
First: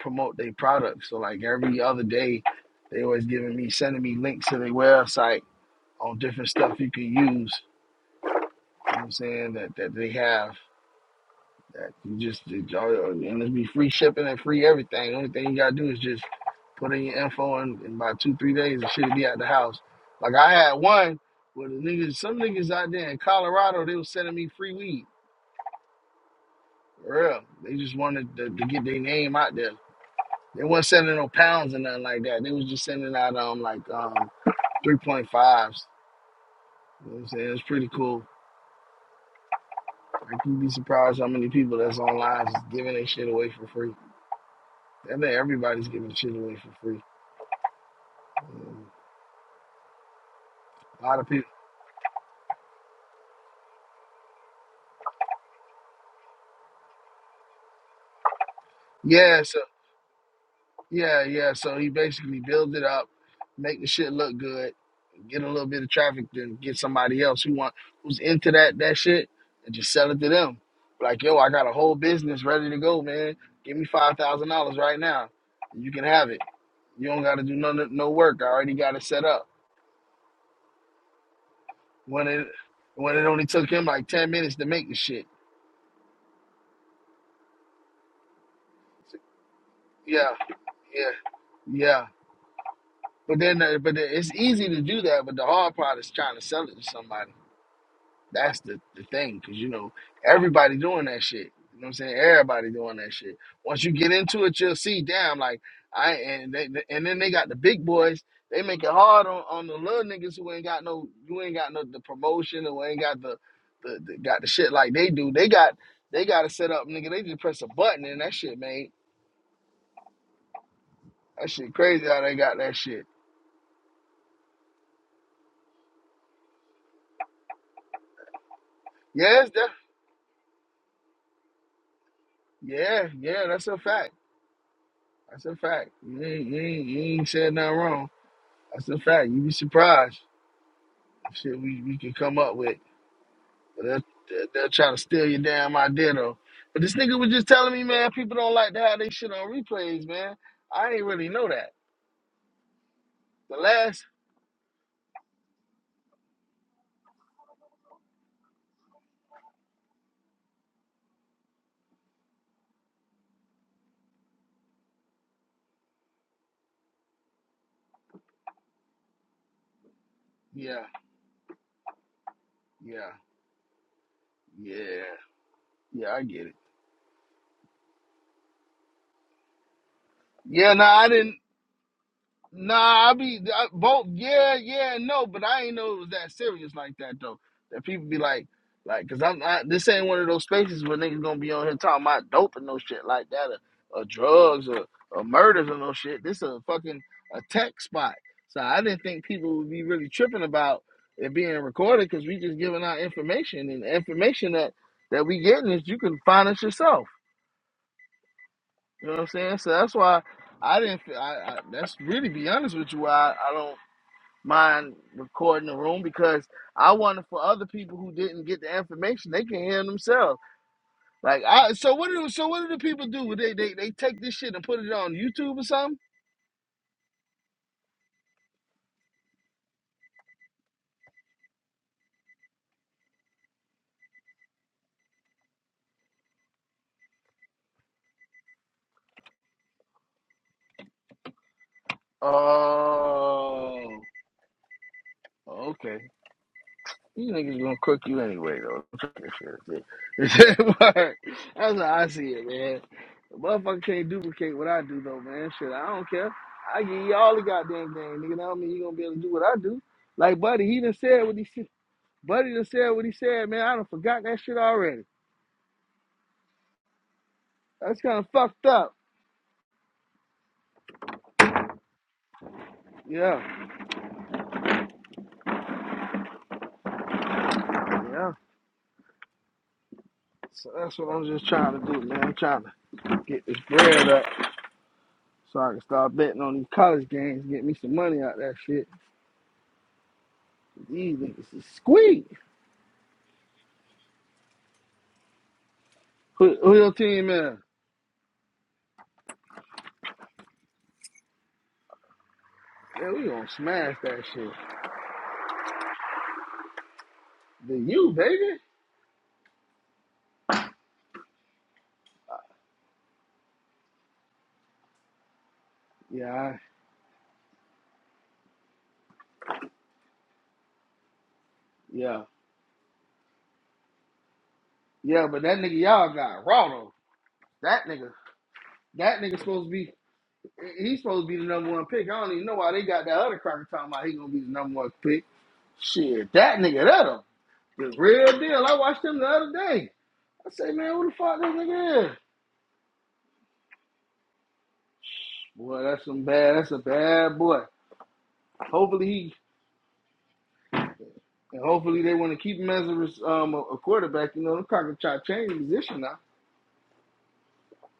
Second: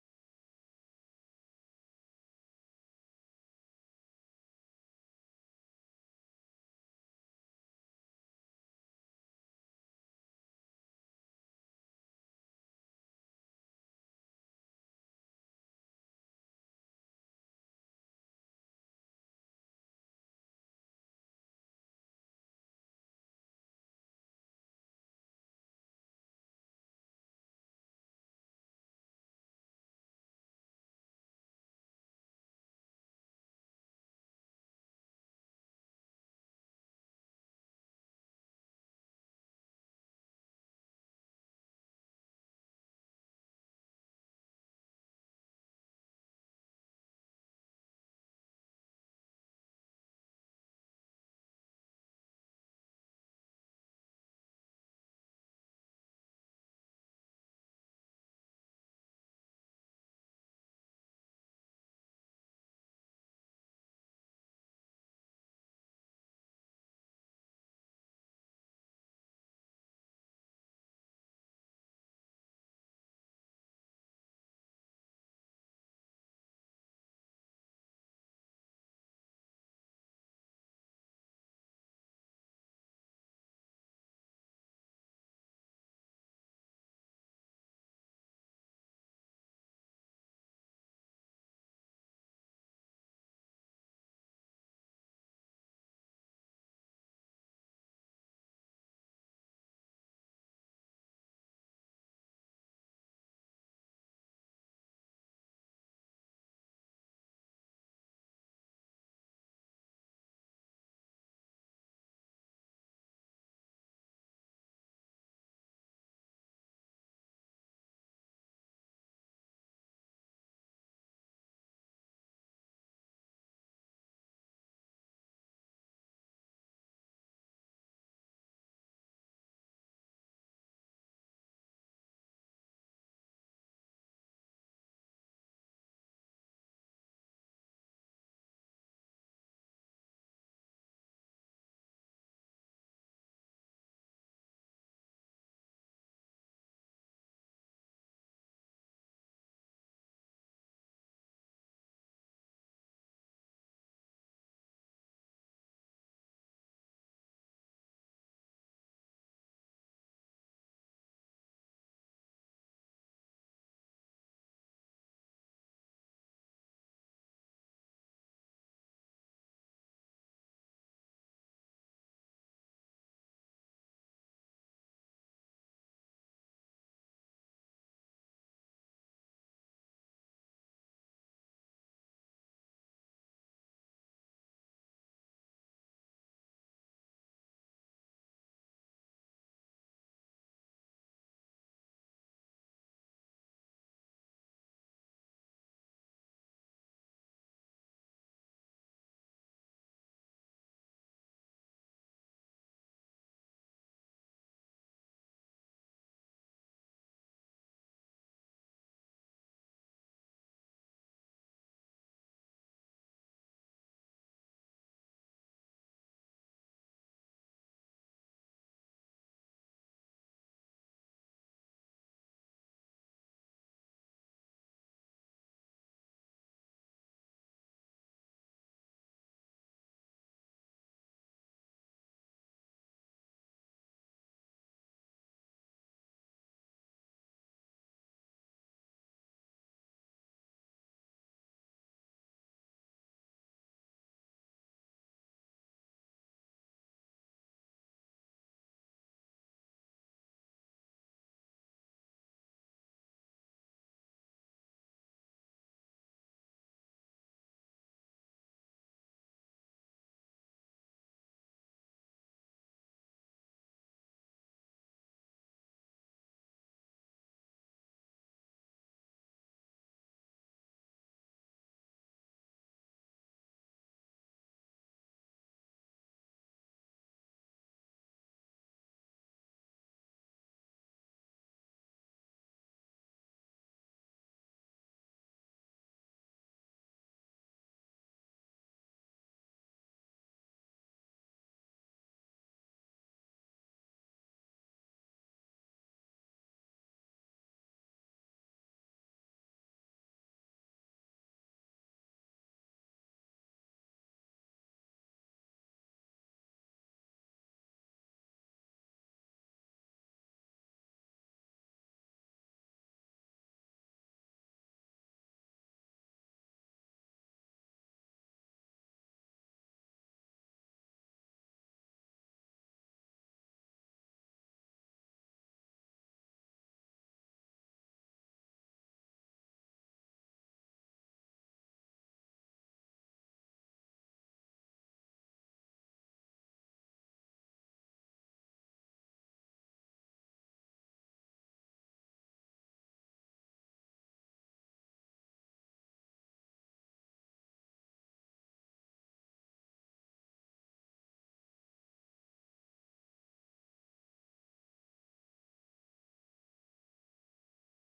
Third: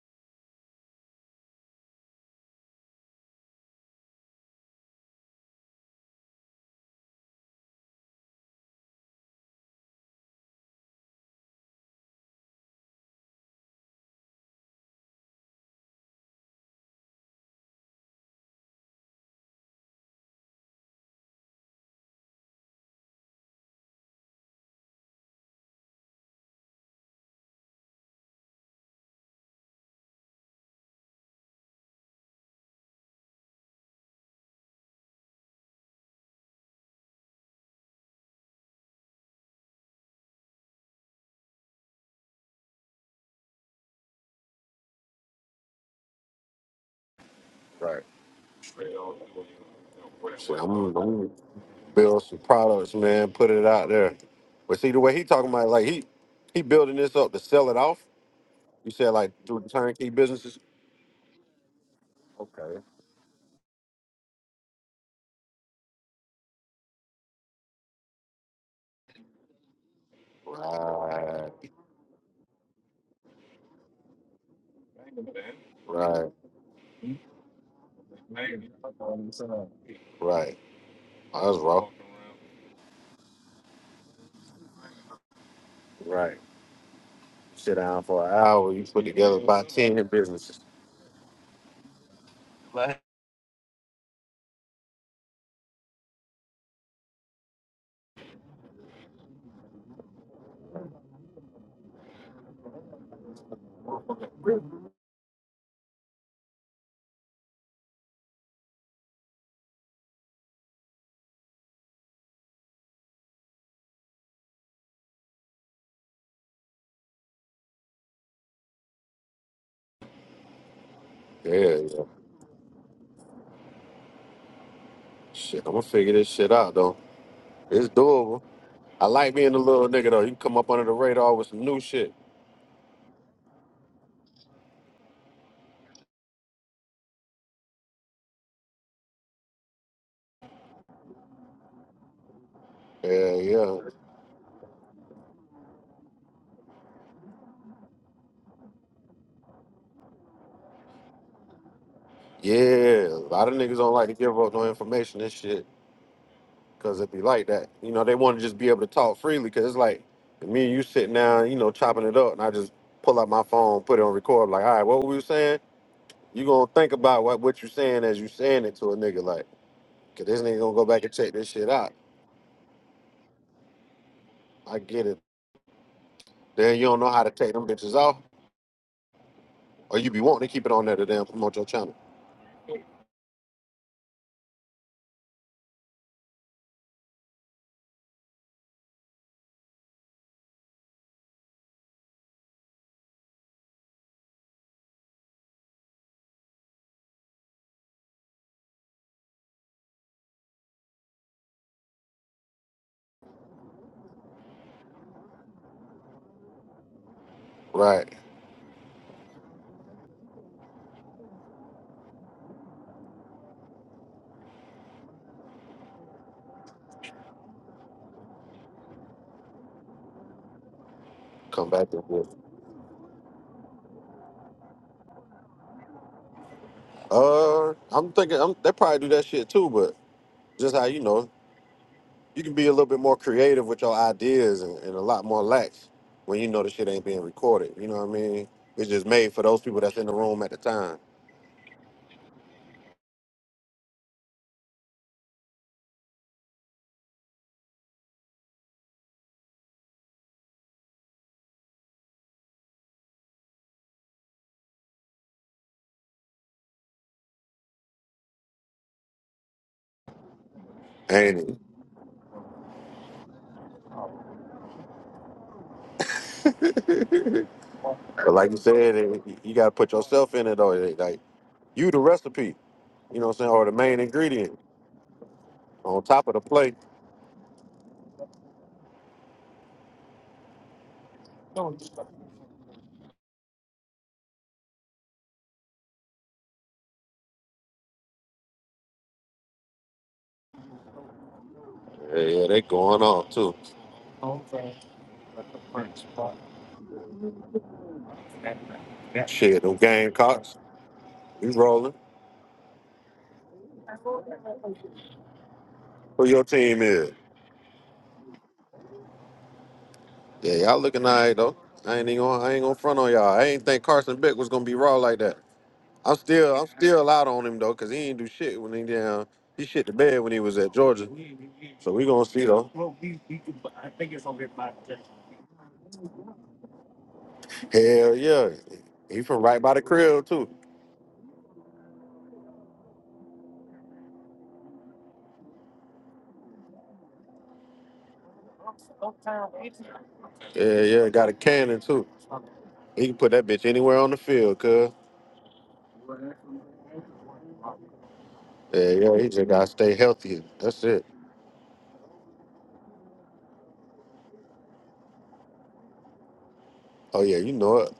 Speaker 1: promote their products. So like every other day they always giving me sending me links to their website on different stuff you can use You know what I'm saying? That that they have that you just it, all- and it's be free shipping and free everything. The only thing you gotta do is just put in your info and in about two, three days it should be at the house. Like I had one with the niggas some niggas out there in Colorado, they was sending me free weed. For real. They just wanted to, to get their name out there. They wasn't sending no pounds or nothing like that. They was just sending out um like um three point fives. You know what I'm saying? It's pretty cool. Like you'd be surprised how many people that's online just giving their shit away for free. I think everybody's giving shit away for free.
Speaker 2: Right.
Speaker 1: Um,
Speaker 2: So I'm,
Speaker 1: a lot of
Speaker 2: I'm
Speaker 1: people.
Speaker 2: build some products, man. Put it out there. But see the way he talking about, like he he building this up to sell it off. You said like
Speaker 1: Yeah, so
Speaker 2: through the turnkey businesses.
Speaker 1: yeah, yeah. So he basically builds it up, make the shit look good, get a little bit of traffic, then get somebody else who want who's into that that shit and just sell it to them. Like, yo, I
Speaker 2: Right,
Speaker 1: got a whole business ready to go, man. Give me five thousand dollars right now. You can have
Speaker 2: right,
Speaker 1: it. You don't gotta do no no work. I already got it set up.
Speaker 2: right. Oh, that's raw.
Speaker 1: When it when it only took him like ten minutes to make the shit.
Speaker 2: Right. Sit down for an hour. You put together about ten
Speaker 1: Yeah,
Speaker 2: businesses.
Speaker 1: yeah. yeah. But then, uh, but it- it's easy to do that. But the hard part is trying to sell it to somebody. That's the, the thing, because you know everybody doing that shit. You know what I'm saying? Everybody doing that shit. Once you get into it, you'll see. Damn, like I and they, and then they got the big boys. They make it hard on, on the little niggas who ain't got no You ain't got no the promotion or ain't got the, the, the got the shit like they do. They got they got to set up, nigga. They just press a button and that shit, man. That
Speaker 2: Yeah,
Speaker 1: shit
Speaker 2: yeah.
Speaker 1: crazy how they got that shit.
Speaker 2: Shit, I'm gonna figure this shit out though. It's doable. I like
Speaker 1: Yes,
Speaker 2: being a
Speaker 1: that
Speaker 2: little nigga though. You can come up under the radar with some new shit.
Speaker 1: yeah, yeah, that's a fact. That's a fact. You ain't, you ain't, you ain't said nothing wrong. That's a fact. You be surprised. what Shit, we, we could come up with.
Speaker 2: Yeah, yeah,
Speaker 1: But they'll, they'll, they'll try to steal your damn idea, though. But this nigga was just telling me, man, people don't like to have they shit on replays, man. I ain't really know that.
Speaker 2: yeah. A lot of
Speaker 1: The
Speaker 2: niggas don't
Speaker 1: last,
Speaker 2: like to give up no information. and shit. Cause it'd be like that. You know, they want to just be able to talk freely. Cause it's like me and you sitting down, you know, chopping it up, and I just pull out my phone, put it on record. Like, all right, what we were saying? You gonna think about what what you saying as you saying it to a nigga. Like, cause this nigga gonna
Speaker 1: yeah,
Speaker 2: go back and check this shit out.
Speaker 1: yeah,
Speaker 2: I
Speaker 1: yeah,
Speaker 2: get it.
Speaker 1: yeah, I get it.
Speaker 2: Then you don't know how to take them bitches off, or you be wanting to keep
Speaker 1: Yeah,
Speaker 2: it
Speaker 1: no,
Speaker 2: on there to
Speaker 1: I
Speaker 2: damn
Speaker 1: didn't.
Speaker 2: promote your channel.
Speaker 1: Nah, I be I, both. Yeah, yeah, and no, but I ain't know it was that serious like that though. That people be like, like, cause I'm I, this ain't one of those spaces where niggas gonna be on here talking about dope and no shit like that, or, or drugs or, or murders or no shit. This a fucking a tech spot. So I didn't think people would be really tripping about it being recorded because we just giving out information and the information that that we getting is you can find us yourself.
Speaker 2: Right.
Speaker 1: You know what I'm saying? So that's why I didn't. fe- I, I that's really be honest with you. Why I, I don't mind recording the room because I wanted for other people who didn't get the information, they can hear it themselves. Like
Speaker 2: Come
Speaker 1: I
Speaker 2: back
Speaker 1: so
Speaker 2: and
Speaker 1: what
Speaker 2: forth.
Speaker 1: do so what do the people do? They they they take this shit and put it on YouTube or something?
Speaker 2: Uh, I'm thinking I'm, they probably do that shit too, but just how you know. you can be a little bit more creative with your ideas and, and a lot more lax when you know the shit ain't being recorded. You know what I mean? It's just made for those people that's in the room at the time,
Speaker 1: Oh okay. You niggas gonna cook you anyway though. shit work. That's how I see it, man. The motherfucker can't duplicate what I do though, man. Shit, I don't care. I give you all the goddamn game, nigga. That don't mean you gonna be able to do what I do. Like buddy, he done said what
Speaker 2: ain't
Speaker 1: he
Speaker 2: it?
Speaker 1: Buddy just said what he said, man. I done forgot that shit already. That's kind of
Speaker 2: But like you
Speaker 1: fucked up.
Speaker 2: said, it, you got to put yourself in it, though. It- Like you, the recipe, you know what I'm
Speaker 1: Yeah,
Speaker 2: saying, or the main ingredient on top of the plate.
Speaker 1: yeah. So that's what I'm just trying to do, man. I'm trying to get this bread up so I can start betting on these college games, get me some money out of that shit. These niggas is
Speaker 2: Yeah,
Speaker 1: squeak.
Speaker 2: yeah, they going on too.
Speaker 1: Who, who your team is?
Speaker 2: Yeah. Shit, them Gamecocks, we rolling.
Speaker 1: Yeah, we gonna smash that shit.
Speaker 2: Who your team is?
Speaker 1: The you, baby.
Speaker 2: Yeah, y'all looking alright though. I ain't even gonna, I ain't gonna front on y'all. I ain't think Carson Beck was gonna be raw like that. I'm
Speaker 1: Yeah,
Speaker 2: still I'm still out on him though, cause he ain't do shit when he down. He shit the bed when he was at Georgia. So we
Speaker 1: yeah,
Speaker 2: gonna see though.
Speaker 1: yeah. But that nigga y'all got raw though. That nigga,
Speaker 2: Hell yeah.
Speaker 1: that
Speaker 2: He
Speaker 1: nigga
Speaker 2: from right
Speaker 1: supposed to
Speaker 2: by the
Speaker 1: be.
Speaker 2: crib too.
Speaker 1: He's supposed to be the number one pick. I don't even know why they got that other cracker talking about he gonna be the number one pick. Shit, that nigga, that a the real deal. I watched him the other day. I say,
Speaker 2: Yeah,
Speaker 1: man, who
Speaker 2: yeah,
Speaker 1: the
Speaker 2: got a
Speaker 1: fuck this
Speaker 2: cannon
Speaker 1: nigga
Speaker 2: too.
Speaker 1: is?
Speaker 2: He can put that bitch anywhere on the field, cuz.
Speaker 1: Boy, that's some bad. That's a bad boy.
Speaker 2: Yeah,
Speaker 1: Hopefully
Speaker 2: yeah, he
Speaker 1: he,
Speaker 2: just gotta stay healthy. That's it.
Speaker 1: and hopefully they want to keep him as a, um, a, quarterback. You know, the cocker try to change position now.
Speaker 2: Oh yeah, you know it.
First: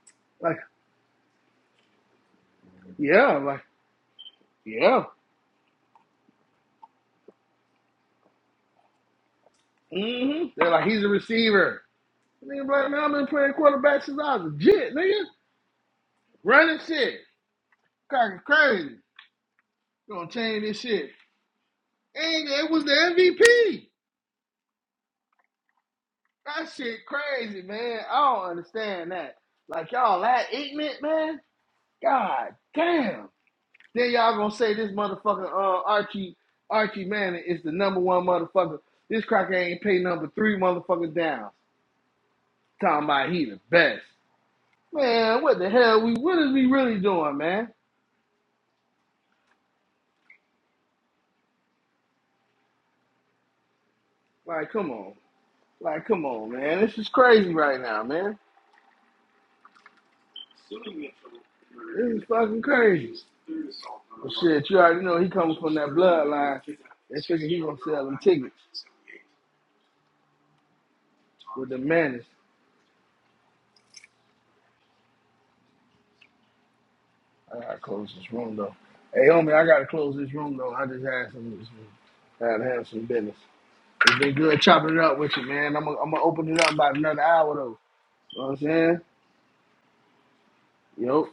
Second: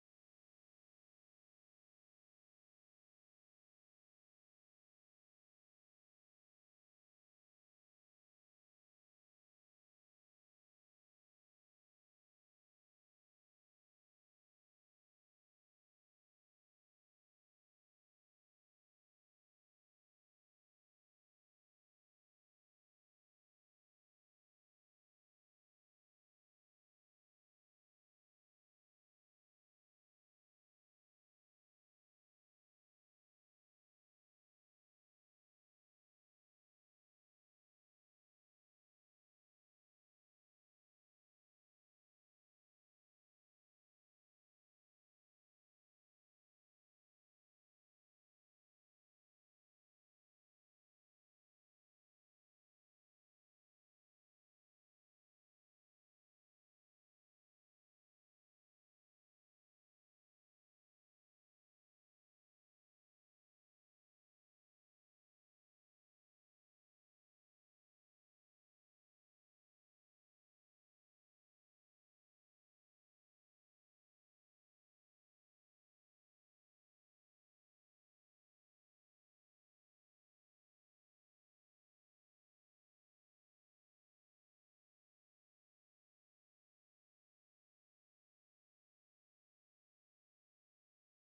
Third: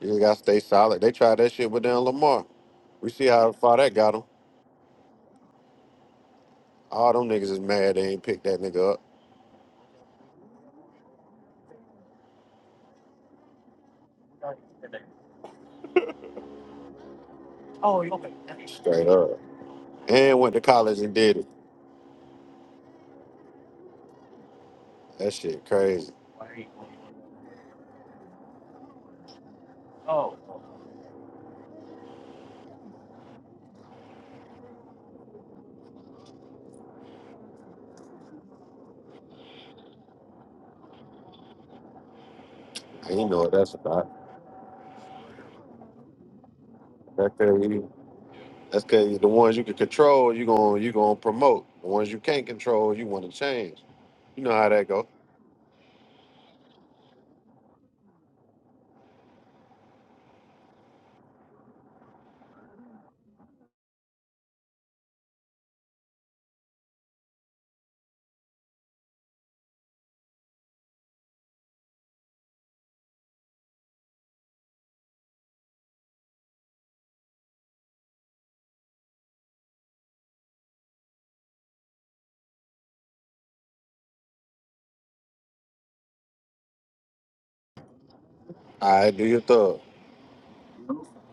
Speaker 2: You just gotta
Speaker 1: Like,
Speaker 2: stay solid. They tried that shit with down Lamar. We see
Speaker 1: yeah,
Speaker 2: how
Speaker 1: like,
Speaker 2: far that got him.
Speaker 1: yeah.
Speaker 2: All them niggas is mad they ain't picked that nigga up.
Speaker 1: hmm They're like, he's a receiver. Nigga, like, man, I've been playing quarterback since I was a jit, nigga. Running shit, cocker crazy.
Speaker 2: Straight up.
Speaker 1: Gonna
Speaker 2: and went to
Speaker 1: change this
Speaker 2: college
Speaker 1: shit.
Speaker 2: and did it.
Speaker 1: And it was the MVP.
Speaker 2: That shit crazy.
Speaker 1: That shit crazy, man. I don't understand that. Like y'all that ignorant, man. God damn. Then y'all gonna say this motherfucker uh, Archie Archie Manning is the number one motherfucker. This cracker ain't pay number three motherfucker down. Talking
Speaker 2: And
Speaker 1: about
Speaker 2: you know
Speaker 1: he
Speaker 2: what
Speaker 1: the
Speaker 2: that's
Speaker 1: best.
Speaker 2: about.
Speaker 1: Man, what the hell we what is we really
Speaker 2: That's
Speaker 1: doing,
Speaker 2: cause
Speaker 1: man?
Speaker 2: you, that's cause the ones you can control, you gon' you gonna promote. The ones you can't control, you want to change. You know how
Speaker 1: Like
Speaker 2: that
Speaker 1: come
Speaker 2: go.
Speaker 1: on. Like come on, man. This is crazy right now, man. This is fucking crazy. But shit, you already know he comes from that bloodline. They figure he gonna sell them tickets with the manners. I gotta close this room though. Hey homie, I gotta close this room though. I just had some, I had to have some business. It's been good chopping it up with you, man. I'm gonna I'm gonna open it up about another hour though. You know what I'm
Speaker 2: All
Speaker 1: saying?
Speaker 2: right, do your thug.
Speaker 1: Yup.